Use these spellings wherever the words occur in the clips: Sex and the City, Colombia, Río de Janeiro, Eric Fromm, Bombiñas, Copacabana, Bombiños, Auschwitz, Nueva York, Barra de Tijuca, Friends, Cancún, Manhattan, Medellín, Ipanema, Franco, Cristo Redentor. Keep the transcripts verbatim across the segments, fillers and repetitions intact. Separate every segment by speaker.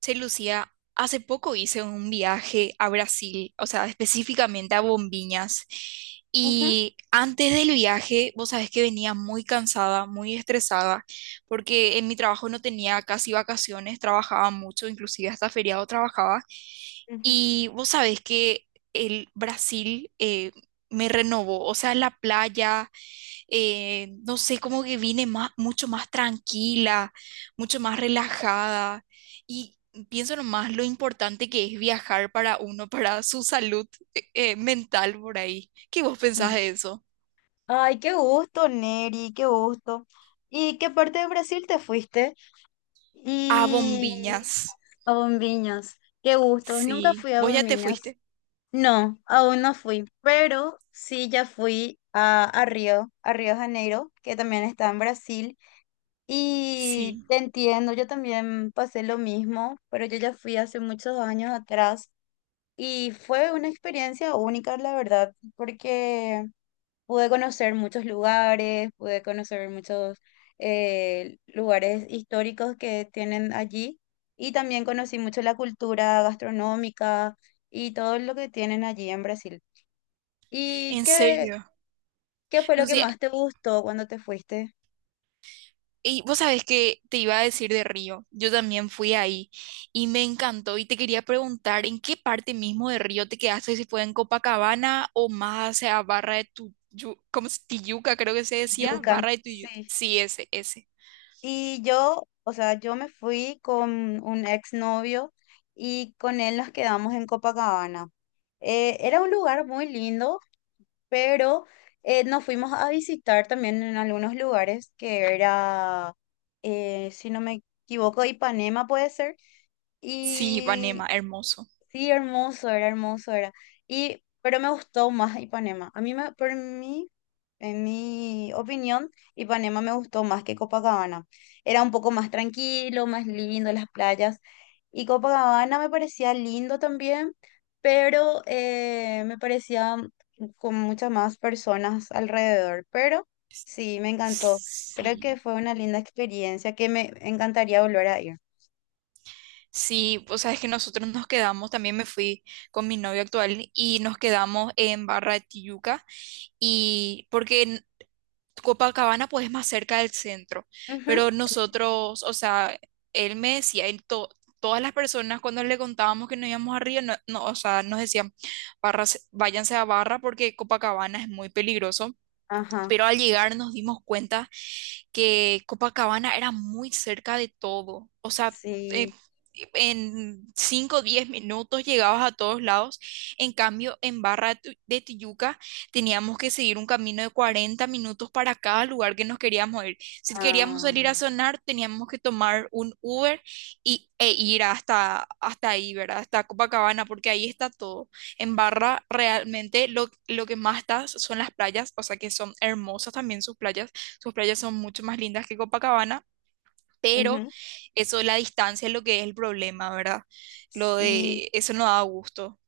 Speaker 1: Che, Lucía, hace poco hice un viaje a Brasil, o sea, específicamente a Bombiñas.
Speaker 2: Ujú,
Speaker 1: Y antes del viaje, vos sabés que venía muy cansada, muy estresada, porque en mi trabajo no tenía casi vacaciones, trabajaba mucho, inclusive hasta feriado trabajaba.
Speaker 2: ujú,
Speaker 1: Y vos sabés que el Brasil eh, me renovó, o sea, la playa, eh, no sé, como que vine más, mucho más tranquila, mucho más relajada. Y pienso nomás lo importante que es viajar para uno, para su salud eh, eh, mental por ahí. ¿Qué vos pensás
Speaker 2: ujú.
Speaker 1: de eso?
Speaker 2: Ay, qué gusto, Neri, qué gusto. ¿Y qué parte de Brasil te fuiste?
Speaker 1: A
Speaker 2: Y
Speaker 1: bombiñas.
Speaker 2: a Bombiños, qué gusto. Nunca
Speaker 1: Sí,
Speaker 2: fui a
Speaker 1: vos ya te
Speaker 2: Bombiños.
Speaker 1: fuiste.
Speaker 2: No, aún no fui, pero sí ya fui a, a Río, a Río de Janeiro, que también está en Brasil. Y
Speaker 1: Sí,
Speaker 2: te entiendo, yo también pasé lo mismo, pero yo ya fui hace muchos años atrás y fue una experiencia única, la verdad, porque pude conocer muchos lugares, pude conocer muchos eh, lugares históricos que tienen allí, y también conocí mucho la cultura gastronómica y todo lo que tienen allí en Brasil. ¿Y
Speaker 1: en
Speaker 2: qué,
Speaker 1: serio.
Speaker 2: ¿qué fue lo que
Speaker 1: Lucy,
Speaker 2: más te gustó cuando te fuiste?
Speaker 1: Y vos sabés que te iba a decir de Río, yo también fui ahí y me encantó y te quería preguntar en qué parte mismo de Río te quedaste, si fue en Copacabana o más hacia Barra de tu, Yu- ¿cómo es? Tijuca, creo que se decía,
Speaker 2: Yuca,
Speaker 1: Barra de
Speaker 2: sí.
Speaker 1: Tijuca, sí, ese, ese.
Speaker 2: Y yo, o sea, yo me fui con un exnovio y con él nos quedamos en Copacabana. Eh, era un lugar muy lindo, pero eh, nos fuimos a visitar también en algunos lugares que era, eh, si no me equivoco, Ipanema puede ser,
Speaker 1: Sí,
Speaker 2: y
Speaker 1: Ipanema, hermoso.
Speaker 2: sí, hermoso era, hermoso era. Y, pero me gustó más Ipanema. A mí, me, por mí, en mi opinión, Ipanema me gustó más que Copacabana. Era un poco más tranquilo, más lindo las playas. Y Copacabana me parecía lindo también, pero eh, me parecía con muchas más personas alrededor. Pero sí, me encantó. Creo que
Speaker 1: Sí.
Speaker 2: fue una linda experiencia que me encantaría volver a ir.
Speaker 1: Sí, o sea, es que nosotros nos quedamos, también me fui con mi novio actual y nos quedamos en Barra de Tijuca y porque en Copacabana pues es más cerca del centro,
Speaker 2: Ujú.
Speaker 1: pero nosotros, o sea, él me decía, él to- todas las personas cuando le contábamos que nos íbamos a Río, no, no, o sea, nos decían, barras, váyanse a Barra porque Copacabana es muy peligroso,
Speaker 2: Ajá,
Speaker 1: pero al llegar nos dimos cuenta que Copacabana era muy cerca de todo. O sea, eh,
Speaker 2: sí.
Speaker 1: en cinco o diez minutos llegabas a todos lados. En cambio, en Barra de Tu- de Tijuca teníamos que seguir un camino de cuarenta minutos para cada lugar que nos queríamos ir. Si queríamos salir a
Speaker 2: Ah.
Speaker 1: sonar, teníamos que tomar un Uber y, e ir hasta, hasta ahí, ¿verdad? Hasta Copacabana, porque ahí está todo. En Barra realmente lo, lo que más está son las playas, o sea que son hermosas también sus playas. Sus playas son mucho más lindas que Copacabana, pero
Speaker 2: Ujú.
Speaker 1: eso de la distancia es lo que es el problema, ¿verdad? Lo
Speaker 2: Sí,
Speaker 1: de eso no da gusto.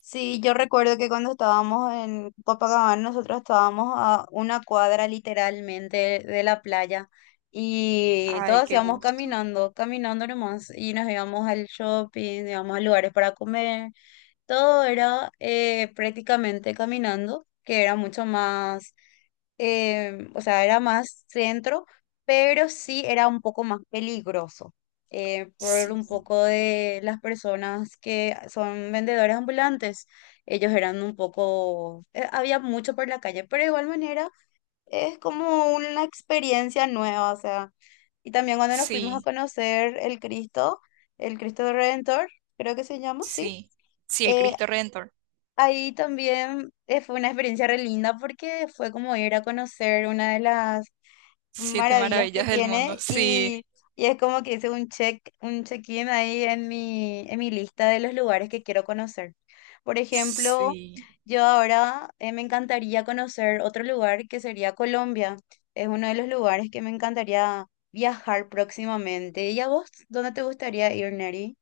Speaker 2: sí, yo recuerdo que cuando estábamos en Copacabana, nosotros estábamos a una cuadra literalmente de la playa y
Speaker 1: Ay,
Speaker 2: todos
Speaker 1: qué
Speaker 2: íbamos
Speaker 1: gusto.
Speaker 2: caminando, caminando nomás y nos íbamos al shopping, íbamos a lugares para comer. Todo era eh, prácticamente caminando, que era mucho más, eh, o sea, era más centro, pero sí era un poco más peligroso, eh, por
Speaker 1: Sí,
Speaker 2: un poco de las personas que son vendedores ambulantes. Ellos eran un poco, eh, había mucho por la calle, pero de igual manera es como una experiencia nueva, o sea, y también cuando nos fuimos a
Speaker 1: sí,
Speaker 2: conocer el Cristo, el Cristo Redentor, creo que se llama, sí.
Speaker 1: sí. Sí, el
Speaker 2: Eh,
Speaker 1: Cristo Redentor.
Speaker 2: Ahí también eh, fue una experiencia re linda porque fue como ir a conocer una de las
Speaker 1: Siete
Speaker 2: maravillas que
Speaker 1: maravillas del mundo.
Speaker 2: tiene,
Speaker 1: Sí,
Speaker 2: y, y es como que hice un check, un check-in ahí en mi, en mi lista de los lugares que quiero conocer. Por ejemplo,
Speaker 1: sí.
Speaker 2: yo ahora eh, me encantaría conocer otro lugar que sería Colombia. Es uno de los lugares que me encantaría viajar próximamente. ¿Y a vos? ¿Dónde te gustaría ir, Neri?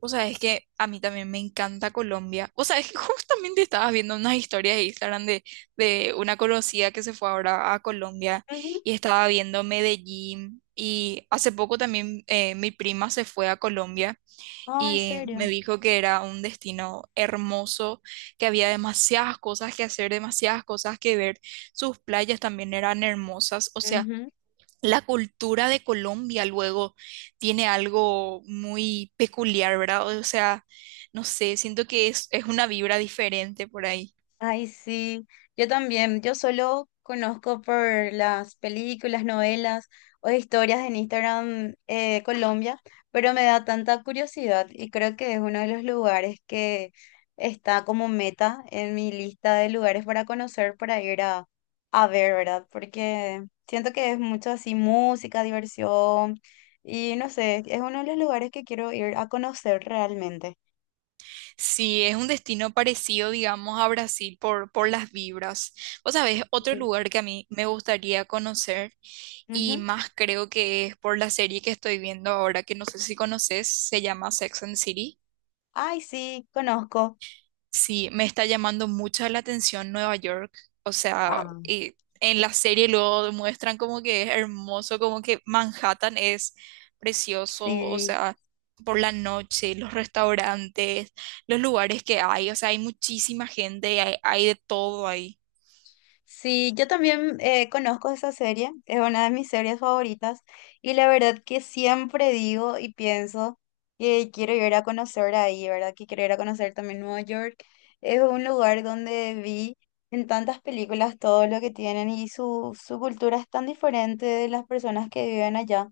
Speaker 1: O sea, es que a mí también me encanta Colombia. O sea, es que justamente estabas viendo unas historias de Instagram de, de una conocida que se fue ahora a Colombia
Speaker 2: Ujú.
Speaker 1: y estaba viendo Medellín. Y hace poco también eh, mi prima se fue a Colombia
Speaker 2: Ah, ¿en
Speaker 1: y me
Speaker 2: serio?
Speaker 1: dijo que era un destino hermoso, que había demasiadas cosas que hacer, demasiadas cosas que ver. Sus playas también eran hermosas. O sea, la cultura de Colombia luego tiene algo muy peculiar, ¿verdad? O sea, no sé, siento que es, es una vibra diferente por ahí.
Speaker 2: Ay, sí, yo también, yo solo conozco por las películas, novelas o historias en Instagram, eh, Colombia, pero me da tanta curiosidad y creo que es uno de los lugares que está como meta en mi lista de lugares para conocer, para ir a, a ver, ¿verdad? Porque siento que es mucho así música, diversión y no sé, es uno de los lugares que quiero ir a conocer realmente.
Speaker 1: Sí, es un destino parecido, digamos, a Brasil por, por las vibras. Vos sabés, otro
Speaker 2: Sí.
Speaker 1: lugar que a mí me gustaría conocer y
Speaker 2: Ujú.
Speaker 1: más creo que es por la serie que estoy viendo ahora, que no sé si conoces, se llama Sex and the City.
Speaker 2: Ay, sí, conozco.
Speaker 1: Sí, me está llamando mucho la atención Nueva York. O sea,
Speaker 2: Ah.
Speaker 1: y en la serie luego demuestran como que es hermoso, como que Manhattan es precioso, o
Speaker 2: Sí,
Speaker 1: sea, por la noche, los restaurantes, los lugares que hay, o sea, hay muchísima gente, hay, hay de todo ahí.
Speaker 2: sí, yo también eh, conozco esa serie, es una de mis series favoritas y la verdad que siempre digo y pienso que quiero ir a conocer ahí, ¿verdad? Que quiero ir a conocer también Nueva York. Es un lugar donde vi en tantas películas todo lo que tienen y su, su cultura es tan diferente de las personas que viven allá,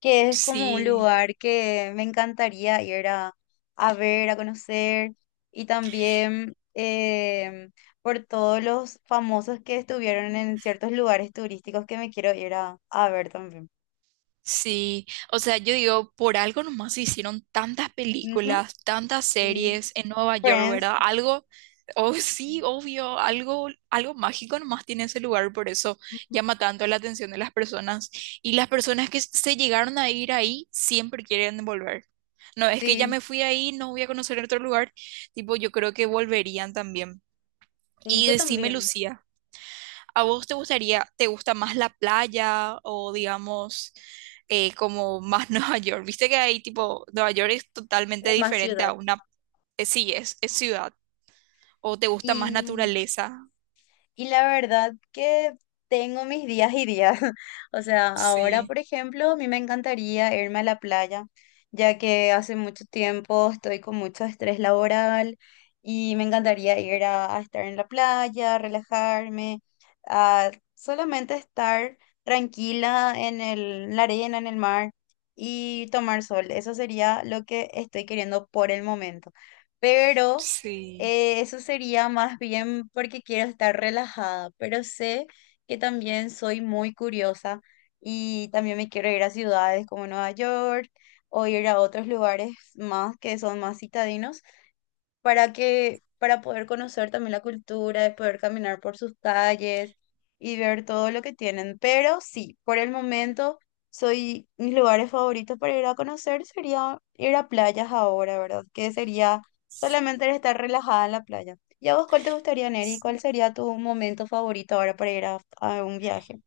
Speaker 2: que es como un
Speaker 1: Sí.
Speaker 2: lugar que me encantaría ir a, a ver, a conocer y también... em, por todos los famosos que estuvieron en ciertos lugares turísticos que me quiero ir a, a ver también.
Speaker 1: Sí, o sea, yo digo, por algo nomás se hicieron tantas
Speaker 2: Ujú.
Speaker 1: películas, tantas
Speaker 2: Sí.
Speaker 1: series en Nueva York,
Speaker 2: Friends.
Speaker 1: ¿verdad? Algo, oh sí, obvio, algo, algo mágico nomás tiene ese lugar, por eso
Speaker 2: Ujú.
Speaker 1: llama tanto la atención de las personas. Y las personas que se llegaron a ir ahí siempre quieren volver. No, es que ya
Speaker 2: Sí.
Speaker 1: me fui ahí, no voy a conocer otro lugar. Tipo, yo creo que volverían también.
Speaker 2: Sí,
Speaker 1: Y
Speaker 2: yo
Speaker 1: decime,
Speaker 2: también.
Speaker 1: Lucía. ¿A vos te gustaría, te gusta más la playa o digamos eh, como más Nueva York? Viste que ahí tipo, Nueva York es totalmente
Speaker 2: Es más
Speaker 1: diferente a
Speaker 2: ciudad.
Speaker 1: una, eh, sí, es, es ciudad. ¿O te gusta más
Speaker 2: y
Speaker 1: naturaleza?
Speaker 2: Y la verdad que tengo mis días y días. O sea, ahora,
Speaker 1: Sí,
Speaker 2: por ejemplo, a mí me encantaría irme a la playa, ya que hace mucho tiempo estoy con mucho estrés laboral y me encantaría ir a, a estar en la playa, relajarme, a solamente estar tranquila en el, en la arena, en el mar y tomar sol. Eso sería lo que estoy queriendo por el momento. Pero
Speaker 1: sí.
Speaker 2: eh, eso sería más bien porque quiero estar relajada, pero sé que también soy muy curiosa y también me quiero ir a ciudades como Nueva York o ir a otros lugares más que son más citadinos para que, para poder conocer también la cultura, de poder caminar por sus calles y ver todo lo que tienen. Pero sí, por el momento, soy, mis lugares favoritos para ir a conocer sería ir a playas ahora, ¿verdad? Que sería solamente el estar relajada en la playa. ¿Y a vos cuál te gustaría, Neri? ¿Cuál sería tu momento favorito ahora para ir a, a un viaje?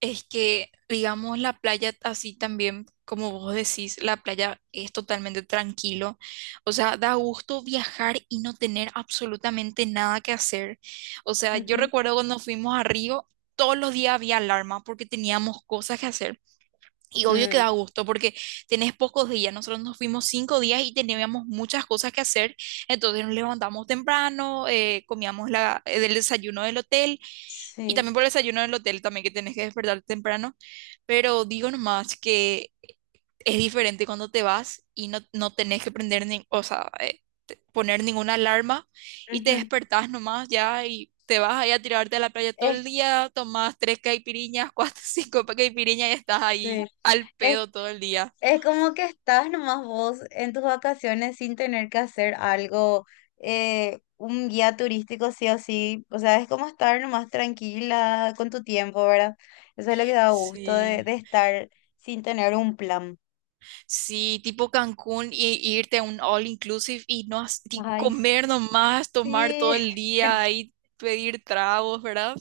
Speaker 1: Es que, digamos, la playa así también, como vos decís, la playa es totalmente tranquilo. O sea, da gusto viajar y no tener absolutamente nada que hacer. O sea, yo
Speaker 2: Ujú.
Speaker 1: recuerdo cuando fuimos a Río, todos los días había alarma porque teníamos cosas que hacer. Y obvio que
Speaker 2: Mm,
Speaker 1: da gusto porque tenés pocos días. Nosotros nos fuimos cinco días y teníamos muchas cosas que hacer. Entonces nos levantamos temprano, eh, comíamos la, el desayuno del hotel, y
Speaker 2: sí.
Speaker 1: también por el desayuno del hotel también que tenés que despertar temprano. Pero digo nomás que es diferente cuando te vas y no, no tenés que prender ni, o sea, eh, te- poner ninguna alarma, y te
Speaker 2: Ujú.
Speaker 1: despertás nomás ya y te vas ahí a tirarte a la playa todo
Speaker 2: Es,
Speaker 1: el día, tomás tres caipiriñas, cuatro, cinco pa- caipiriñas y estás
Speaker 2: sí.
Speaker 1: ahí al
Speaker 2: Es.
Speaker 1: pedo todo el día.
Speaker 2: Es como que estás nomás vos en tus vacaciones sin tener que hacer algo, eh, un guía turístico sí o sí. O sea, es como estar nomás tranquila con tu tiempo, ¿verdad? Eso es lo que da gusto de,
Speaker 1: Sí.
Speaker 2: de estar sin tener un plan.
Speaker 1: Sí, tipo Cancún y, y irte a un all inclusive y no has- y
Speaker 2: Ay,
Speaker 1: comer nomás, tomar todo
Speaker 2: sí.
Speaker 1: el día ahí, pedir tragos, ¿verdad?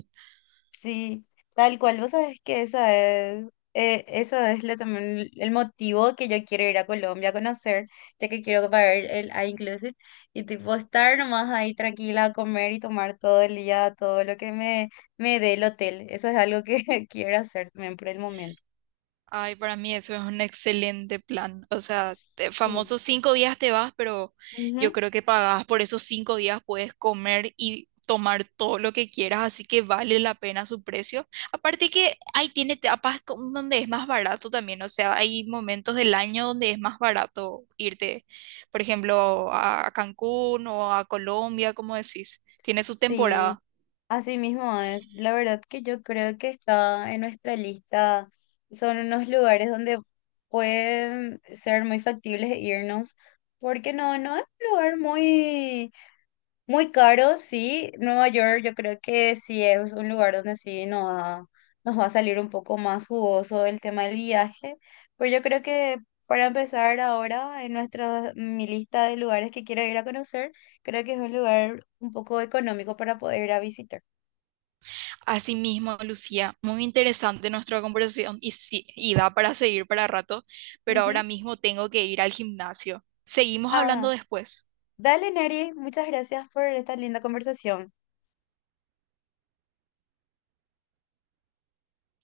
Speaker 2: Sí, tal cual. Vos sabés que esa es, eh, eso es lo, también el motivo que yo quiero ir a Colombia a conocer, ya que quiero pagar el inclusive y tipo estar nomás ahí tranquila a comer y tomar todo el día, todo lo que me, me dé el hotel. Eso es algo que quiero hacer también por el momento.
Speaker 1: Ay, para mí eso es un excelente plan. O sea, te-
Speaker 2: Sí.
Speaker 1: famosos cinco días te vas, pero yo
Speaker 2: Ujú.
Speaker 1: creo que pagás por esos cinco días, puedes comer y tomar todo lo que quieras, así que vale la pena su precio. Aparte que ahí tiene etapas con- donde es más barato también, o sea, hay momentos del año donde es más barato irte, por ejemplo, a a Cancún o a Colombia, como decís. Tiene su
Speaker 2: Sí.
Speaker 1: temporada.
Speaker 2: Así mismo es, la verdad que yo creo que está en nuestra lista, son unos lugares donde pueden ser muy factibles e irnos, porque no, no es un lugar muy, muy caro, sí, Nueva York yo creo que sí es un lugar donde sí nos va, nos va a salir un poco más jugoso el tema del viaje, pero yo creo que para empezar ahora en nuestra, mi lista de lugares que quiero ir a conocer, creo que es un lugar un poco económico para poder ir a visitar.
Speaker 1: Asimismo, Lucía, muy interesante nuestra conversación y sí, y da para seguir para rato, pero
Speaker 2: Ujú.
Speaker 1: ahora mismo tengo que ir al gimnasio. Seguimos
Speaker 2: Ah,
Speaker 1: hablando después.
Speaker 2: dale, Neri, muchas gracias por esta linda conversación.